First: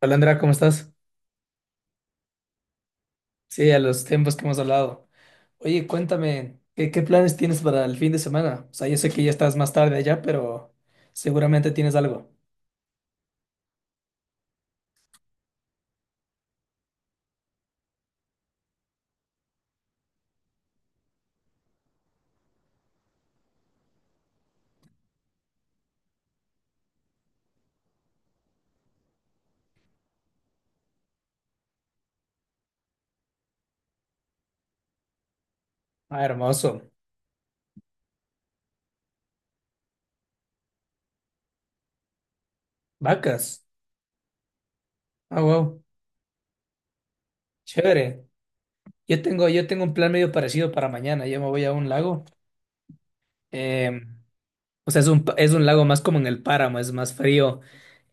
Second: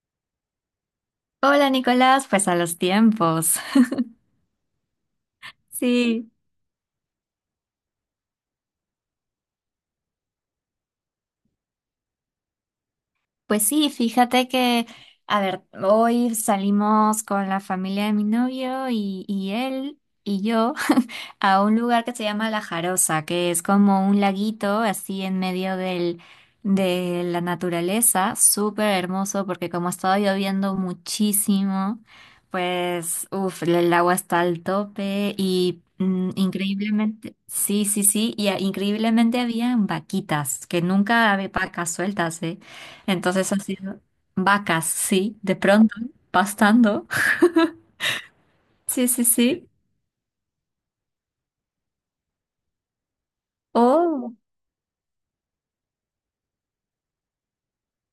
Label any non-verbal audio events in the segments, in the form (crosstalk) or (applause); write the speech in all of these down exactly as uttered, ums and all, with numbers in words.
Hola Andrea, ¿cómo estás? Hola Nicolás, pues a los tiempos. Sí, a (laughs) los tiempos que hemos hablado. Oye, Sí. cuéntame, ¿qué, qué planes tienes para el fin de semana? O sea, yo sé que ya estás más tarde allá, pero seguramente tienes algo. Pues sí, fíjate que, a ver, hoy salimos con la familia de mi novio y, y él y yo (laughs) a un lugar que se llama La Jarosa, que es como un laguito así en medio del, de la naturaleza. Súper hermoso porque como estaba lloviendo muchísimo, pues, uff, el agua está al tope y Ah, mm, hermoso. increíblemente, sí, sí, sí, y ah, increíblemente habían vaquitas, que nunca había vacas sueltas, ¿eh? Entonces ha Vacas. sido vacas, sí, Ah, de wow. pronto, pastando. (laughs) Chévere. Sí, Yo sí, tengo, yo sí. tengo un plan medio parecido para mañana. Yo me voy a un lago. Eh, Oh, o sea, es un, pa- es un lago más como en el páramo, es más frío.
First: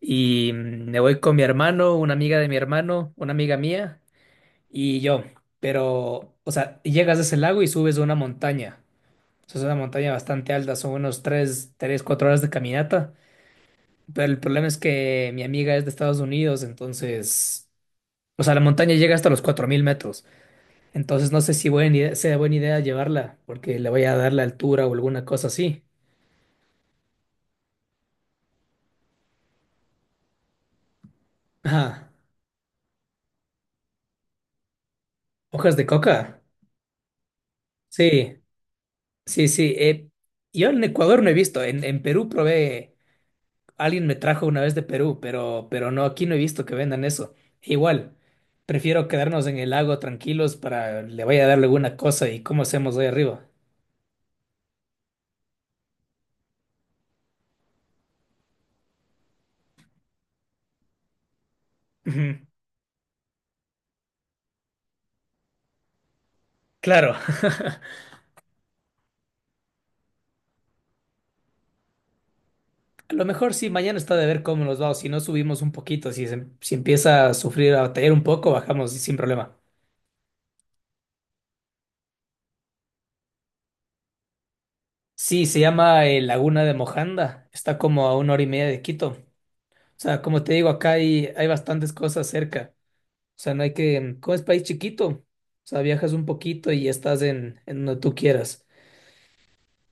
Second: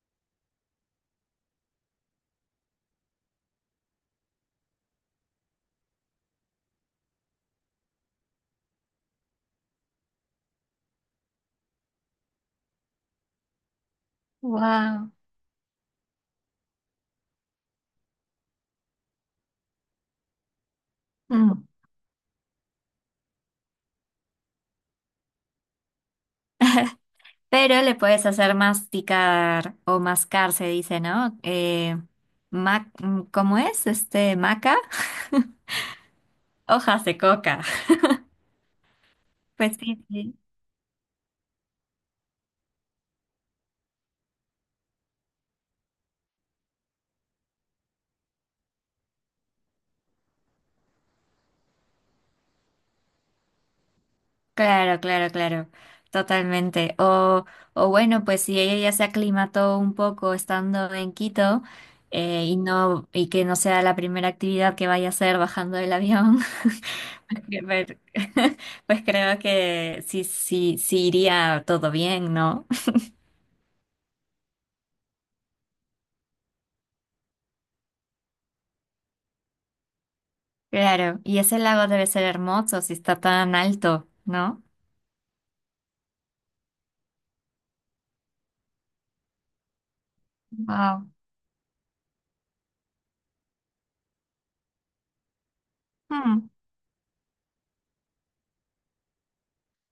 Y mm, me voy con mi hermano, una amiga de mi hermano, una amiga mía y yo. Pero, o sea, llegas a ese lago y subes a una montaña. Eso es una montaña bastante alta, son unos tres, tres, cuatro horas de caminata. Pero el problema es wow. que mi amiga es de Estados Unidos, entonces, o sea, la montaña llega hasta los cuatro mil metros. Entonces no sé Mm. si buena idea- sea buena idea llevarla, porque le voy a dar la altura o alguna cosa así. Pero le puedes hacer masticar o mascar, se dice, ¿no? Eh, Ajá. ma- mm, ¿cómo es? Este, maca. (laughs) ¿Hojas de coca? Hojas de coca. Sí, sí, sí. Pues sí, eh, sí. Yo en Ecuador no he visto, en, en Perú probé. Alguien me trajo una vez de Perú, pero, pero no, aquí no he visto que vendan eso. Igual, prefiero quedarnos en el lago tranquilos para le vaya a dar alguna cosa y cómo hacemos ahí arriba. Claro, claro, claro, totalmente. O, o bueno, pues si ella ya se aclimató un poco estando en Quito, Ujú. eh, y no y que no sea la primera actividad que vaya a hacer bajando del avión, Claro, (laughs) (laughs) que ver- (laughs) pues creo que sí, sí, sí iría todo bien, ¿no? a lo mejor sí, mañana está de ver cómo nos va, o si no subimos un poquito, si, se- si empieza a sufrir, a batallar un poco, bajamos sin problema. Claro, y ese lago debe ser hermoso si está tan alto, ¿no? Sí, se llama eh, Laguna de Mojanda, está como a una hora y media de Quito. O sea, como te digo, acá Wow. hay, hay bastantes cosas cerca. O sea, no hay que, como es país chiquito, o sea, viajas un Hmm. poquito y estás en, en donde tú quieras.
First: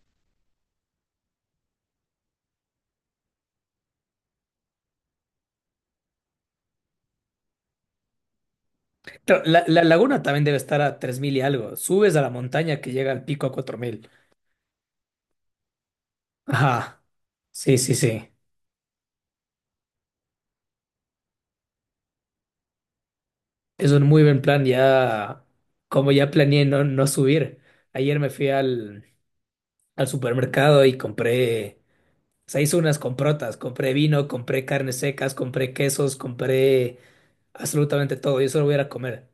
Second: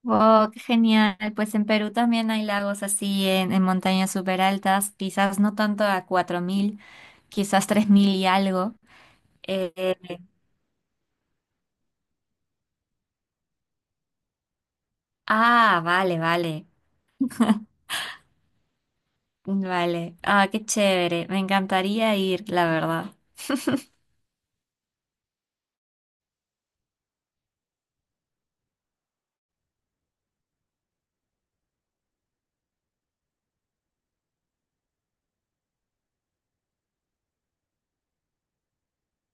Wow, qué genial. Pues en Perú también hay lagos así en, en montañas súper altas, quizás no tanto a cuatro mil. Quizás tres mil y algo. Claro, la, la Eh, laguna también debe estar a tres mil y algo. Subes a la montaña que llega al pico a cuatro mil. ah, vale, vale, Ajá, sí, sí, sí. vale. Ah, qué chévere, me encantaría ir, la verdad. Es un muy buen plan ya, como ya planeé no, no subir. Ayer me fui al, al supermercado y compré, o sea, hice unas comprotas. Compré vino, compré carnes secas, compré quesos, compré absolutamente todo. Yo solo voy a ir a comer.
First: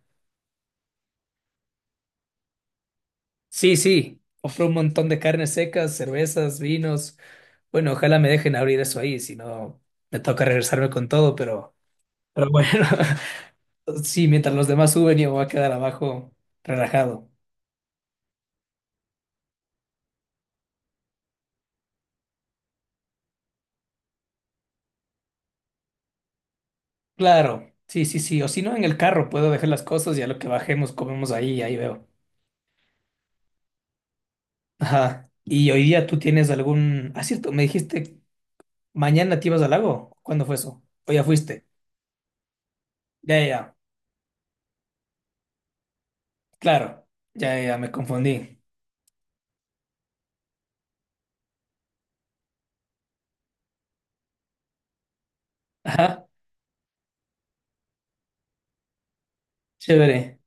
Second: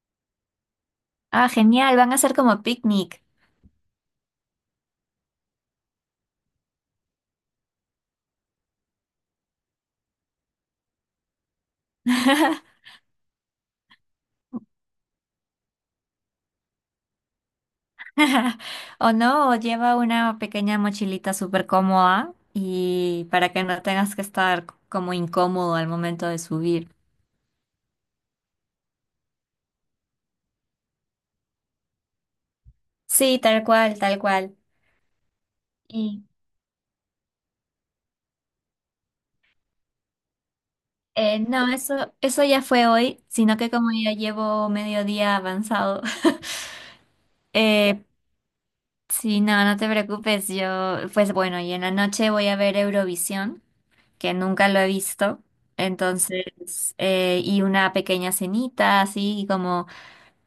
Ah, genial, van a ser como picnic. Sí, sí, ofrece un montón de carnes secas, cervezas, vinos. Bueno, ojalá me dejen abrir eso ahí, si no me toca regresarme con todo, pero, pero (laughs) bueno, (laughs) sí, mientras los demás suben yo me voy a quedar abajo relajado. O no, o lleva una pequeña mochilita súper cómoda y para que no tengas que estar como incómodo al momento de subir. Claro, sí, sí, sí, o si no en el carro puedo dejar las cosas y a lo que bajemos comemos ahí, ahí veo. Sí, tal cual, tal cual. Ajá, y hoy día tú Y tienes algún... Ah, cierto, me dijiste, mañana te ibas al lago, ¿cuándo fue eso? ¿O ya eh, fuiste? no, eso, eso ya fue hoy, Ya, ya, sino que ya, como ya llevo medio día avanzado. claro, ya, ya, ya, me (laughs) eh, confundí. Sí, no, no te preocupes, yo, pues bueno, y en la noche voy a ver Eurovisión, que nunca lo he visto. Ajá, Entonces, eh, y una pequeña cenita, así como, chévere,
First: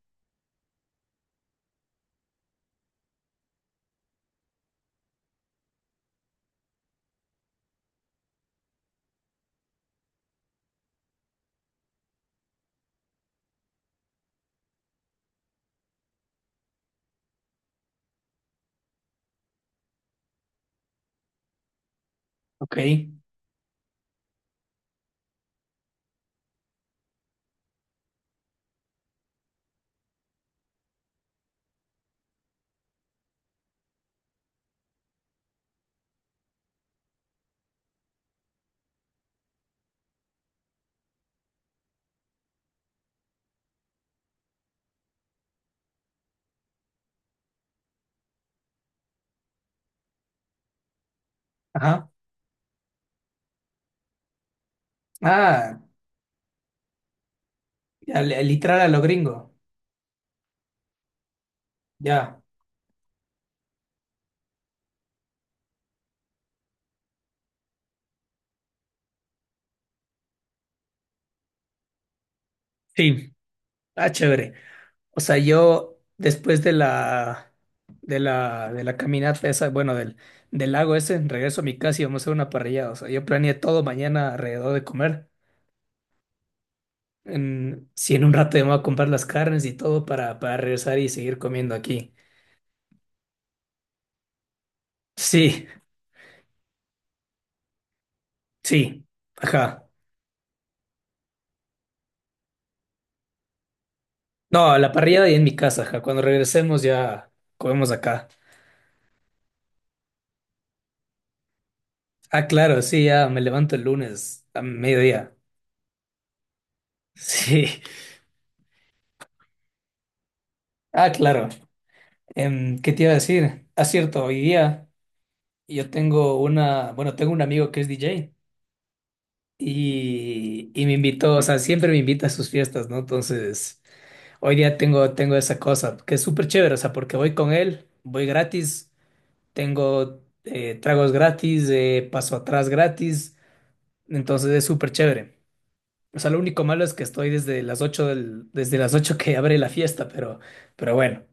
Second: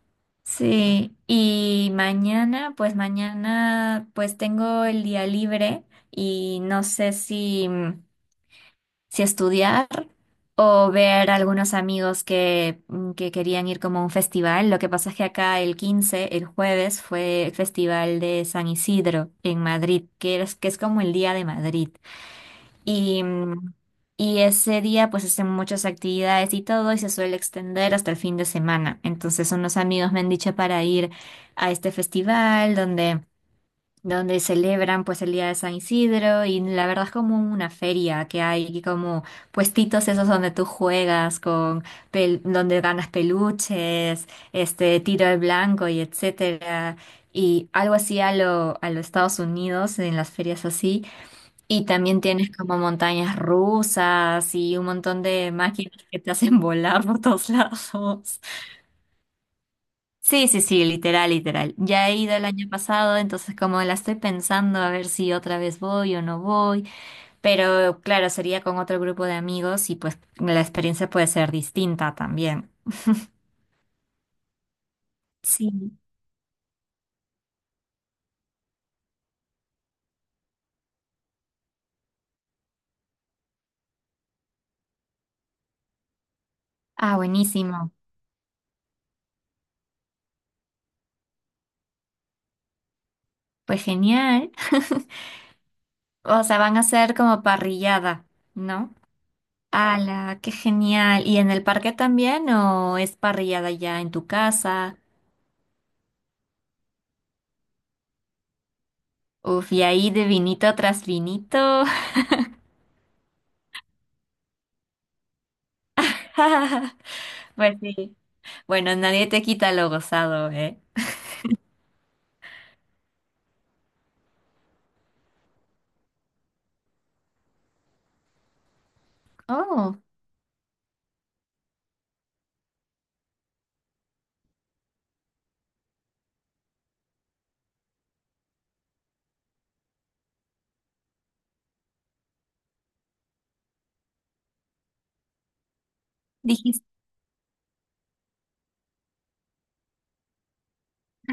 sí. Y mañana, pues mañana, pues tengo el día libre y no sé si, si estudiar o ver algunos amigos que, mm, que querían ir como a un festival. Lo que pasa es que acá el quince, el jueves, fue el Festival de San Isidro en Madrid, que es, que es como el Día de Madrid. ok. Y, mm, y ese día pues hacen muchas actividades y todo y se suele extender hasta el fin de semana. Entonces unos amigos me han dicho para ir a este festival donde donde celebran pues el día de San Isidro. Y la verdad es como una feria que hay como puestitos esos donde tú juegas con pel- donde ganas peluches, este tiro al blanco y etcétera, y algo así a lo a los Estados Unidos en las ferias así, y Ajá. también tienes como montañas rusas y un montón de Ah, máquinas que te hacen (laughs) volar por todos lados. ya, li- literal a lo gringo. Sí, sí, sí, literal, literal. Ya he ido Ya. el año pasado, entonces como la estoy pensando a ver si otra vez voy o no voy, pero claro, sería con otro grupo de amigos y pues la experiencia puede ser distinta también. Sí, ah, chévere. O sea, Sí. yo después de la de la de la caminata esa, bueno, del del lago ese, regreso a mi casa y vamos a hacer una parrilla. O sea, yo planeé todo mañana alrededor de comer. Ah, En, buenísimo. Si en un rato ya me voy a comprar las carnes y todo para, para regresar y seguir comiendo aquí. Pues genial. Sí, O sea, van a ser como parrillada, ¿no? sí. Ajá. ¡Hala! ¡Qué genial! ¿Y en el parque también o es parrillada ya en tu No, la casa? parrilla y en mi casa, ajá. Cuando regresemos ya comemos acá. Uf, y ahí de vinito tras vinito. Ah, claro, sí, ya me levanto el lunes a mediodía. (laughs) (laughs) Pues Sí. sí. Bueno, nadie te quita lo gozado, ¿eh? Ah, claro. Em, ¿qué te iba a decir? Ah, cierto, hoy día yo tengo una, bueno, tengo un amigo que es D J Oh, y, y me invitó, o sea, siempre me invita a sus fiestas, ¿no? Entonces, hoy día tengo, tengo esa cosa, que es súper chévere, o sea, porque voy con él, voy gratis, tengo eh, tragos gratis, eh, paso atrás gratis, entonces es súper chévere. O sea, lo único malo dijiste, es que estoy desde las ocho del, desde las ocho que abre la fiesta, pero, pero bueno.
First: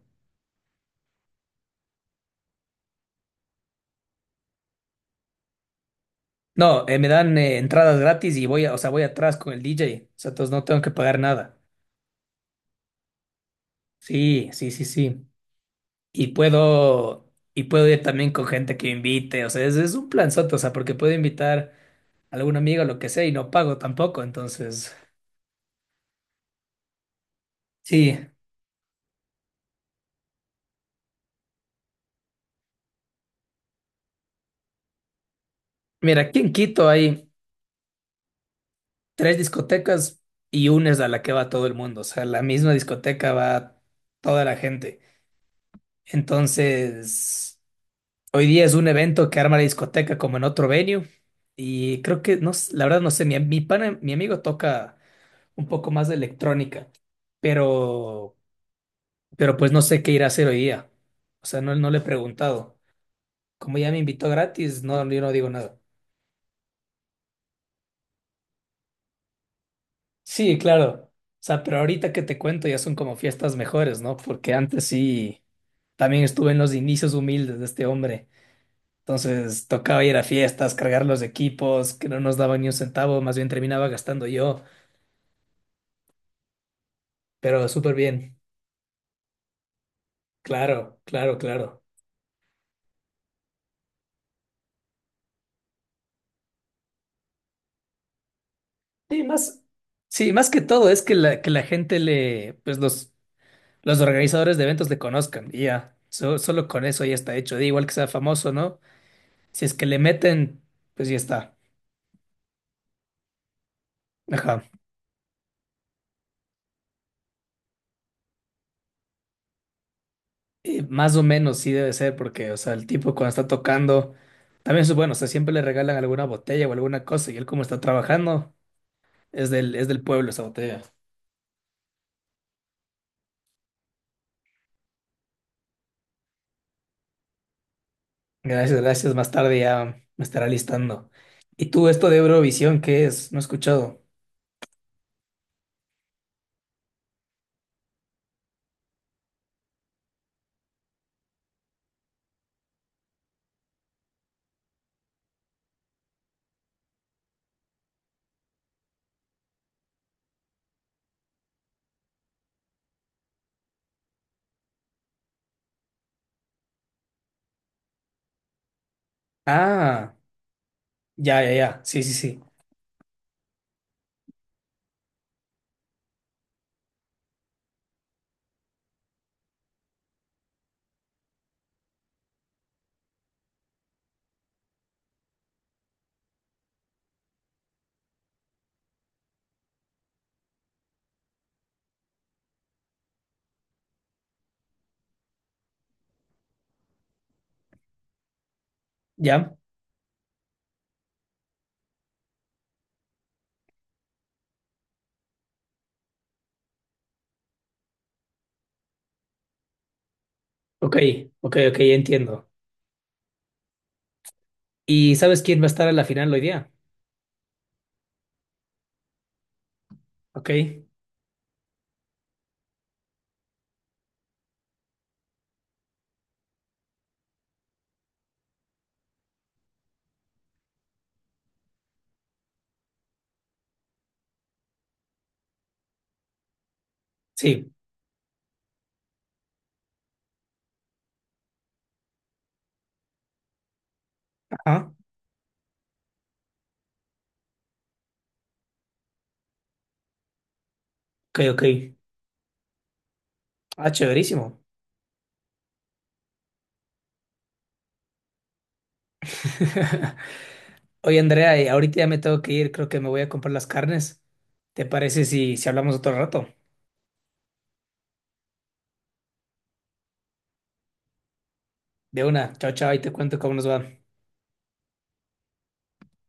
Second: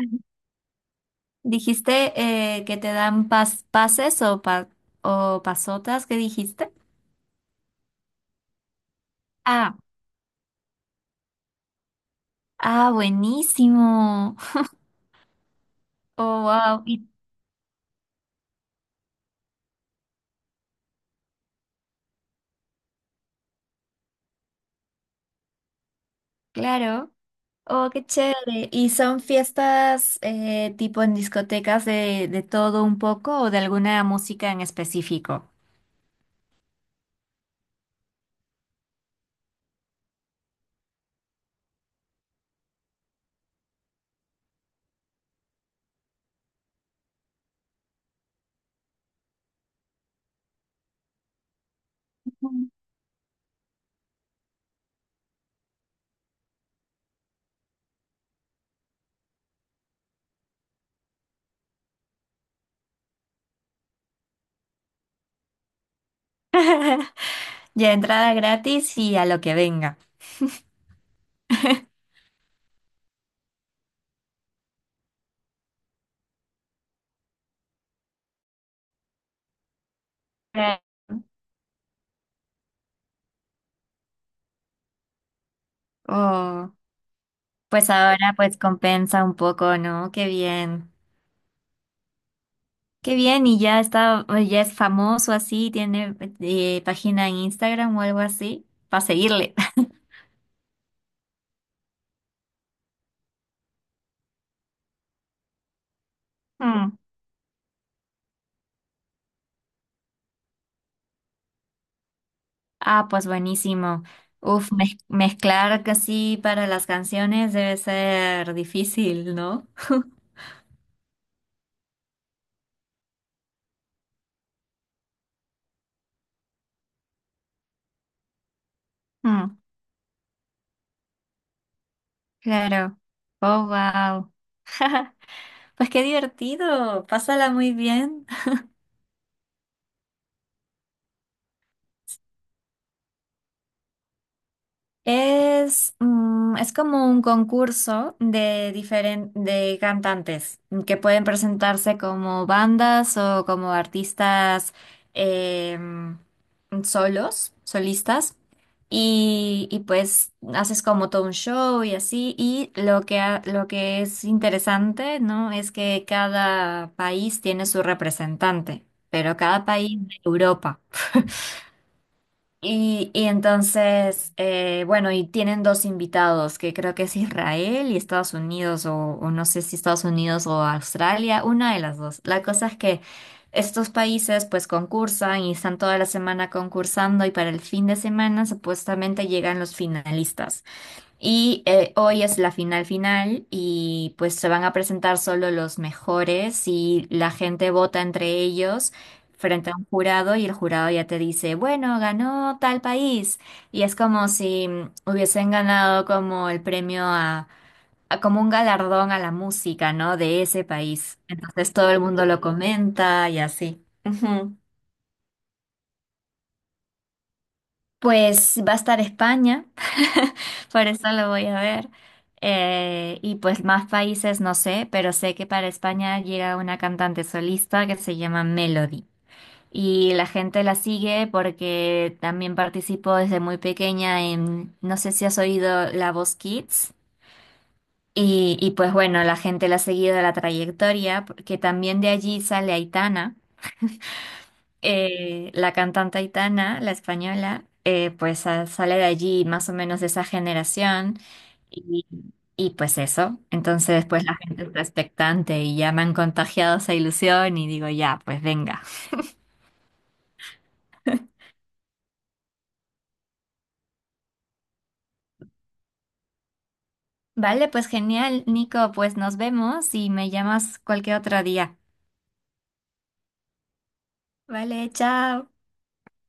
dijiste eh, que te dan pas- pases o, pa- o pasotas, ¿qué dijiste? No, eh, me dan eh, entradas gratis y voy, a- o sea, voy atrás con el Ah, D J. O sea, entonces no tengo que pagar nada. ah, buenísimo. Sí, sí, sí, sí. Y Oh, wow. Y puedo, y puedo ir también con gente que invite. O sea, es, es un planzote, o sea, porque puedo invitar a algún amigo lo que sea y no pago tampoco. Entonces, claro. Oh, qué sí. chévere. ¿Y son fiestas eh, tipo en discotecas de, de todo un poco o de alguna música en específico? Mira, aquí en Quito hay tres discotecas y una es a la que va todo el mundo. O sea, la misma discoteca va toda la gente. Entonces, hoy día es un evento que arma la discoteca como en otro venue. Y creo que, no, Mm. s- la verdad no sé, mi, mi pana, mi amigo toca un poco más de electrónica, pero, pero pues no sé qué irá a hacer hoy día. O sea, no, no le he preguntado. Como ya me invitó gratis, no, yo no digo nada. (laughs) Ya entrada gratis y a lo que venga. Sí, claro. O sea, pero ahorita que te cuento ya son como fiestas mejores, ¿no? Porque antes sí, también estuve en los inicios humildes de este hombre. Entonces tocaba ir a fiestas, Claro. cargar los equipos, que no nos daban ni un centavo, más bien terminaba gastando yo, Oh. pero Pues súper ahora bien. pues compensa un poco, ¿no? Qué bien. Claro, claro, claro. Qué bien, y ya está, ya es famoso así, tiene eh, página en Instagram o algo así, para Sí, seguirle. más, (laughs) sí, más que todo es que la, que la gente le, pues los, los organizadores de eventos le conozcan y ya. So- solo con Mm. eso ya está hecho. Da igual que sea famoso, ¿no? Si es que le meten, pues ya está. Ah, pues buenísimo. Ajá. Uf, mez- mezclar casi para las canciones debe ser difícil, ¿no? (laughs) Y más o menos sí debe ser, porque, o sea, el tipo cuando está tocando, también es bueno, o sea, siempre le regalan alguna botella o alguna cosa y él como está trabajando. Es Mm, del, Es del pueblo esa botella. claro. Oh, wow. (laughs) Pues qué divertido. Pásala muy bien. Gracias, gracias. Más tarde ya me estará listando. ¿Y tú esto de Eurovisión qué es? No he escuchado. Es, mm, es como un concurso de diferen- de cantantes, mm, que pueden presentarse como bandas o como artistas, em, solos, solistas. Y, y pues haces como todo un show y así. Y lo que, ha- lo que es interesante, ¿no? Es que cada país tiene su representante, pero cada país Ah, de Europa. ya, ya, ya. Sí, sí, sí. Y, y entonces, eh, bueno, y tienen dos invitados, que creo que es Israel y Estados Unidos, o, o no sé si Estados Unidos o Australia, una de las dos. La cosa es que estos países pues concursan y están toda la semana concursando y para el fin de semana supuestamente llegan los finalistas. Y eh, hoy es la final final y pues se van a presentar solo los mejores y la gente vota entre ellos Ya. frente a un jurado y el jurado ya te dice, bueno, ganó tal país. Y es como si, mm, hubiesen ganado como el premio a, a como un galardón a la música, ¿no? De ese Ok, país. ok, Entonces ok, ya todo el mundo lo entiendo. comenta y así. Ujú. ¿Y sabes quién va a estar a la final hoy día? Pues va a estar España, (laughs) Ok. por eso lo voy a ver. Eh, y pues más países no sé, pero sé que para España llega una cantante solista que se llama Melody. Y la gente la sigue porque también participó desde muy pequeña en, no sé si has oído La Voz Kids. Sí. Y, y pues bueno, la gente la ha seguido la trayectoria, porque también de allí sale Aitana, Ajá. eh, la cantante Aitana, la española, eh, pues sa- sale de allí más o menos de esa generación. Ok, ok. Y, y pues eso. Ah, Entonces después la chéverísimo. gente está expectante y ya me han contagiado esa ilusión y digo, ya, pues venga. (laughs) Oye, Andrea, y ahorita ya me tengo que ir. Creo que me voy a comprar las carnes. ¿Te parece si, si hablamos otro rato? Vale, pues genial, Nico, pues nos vemos y me llamas cualquier otro día. De una. Chao, chao, y te cuento cómo nos va. Vale, chao.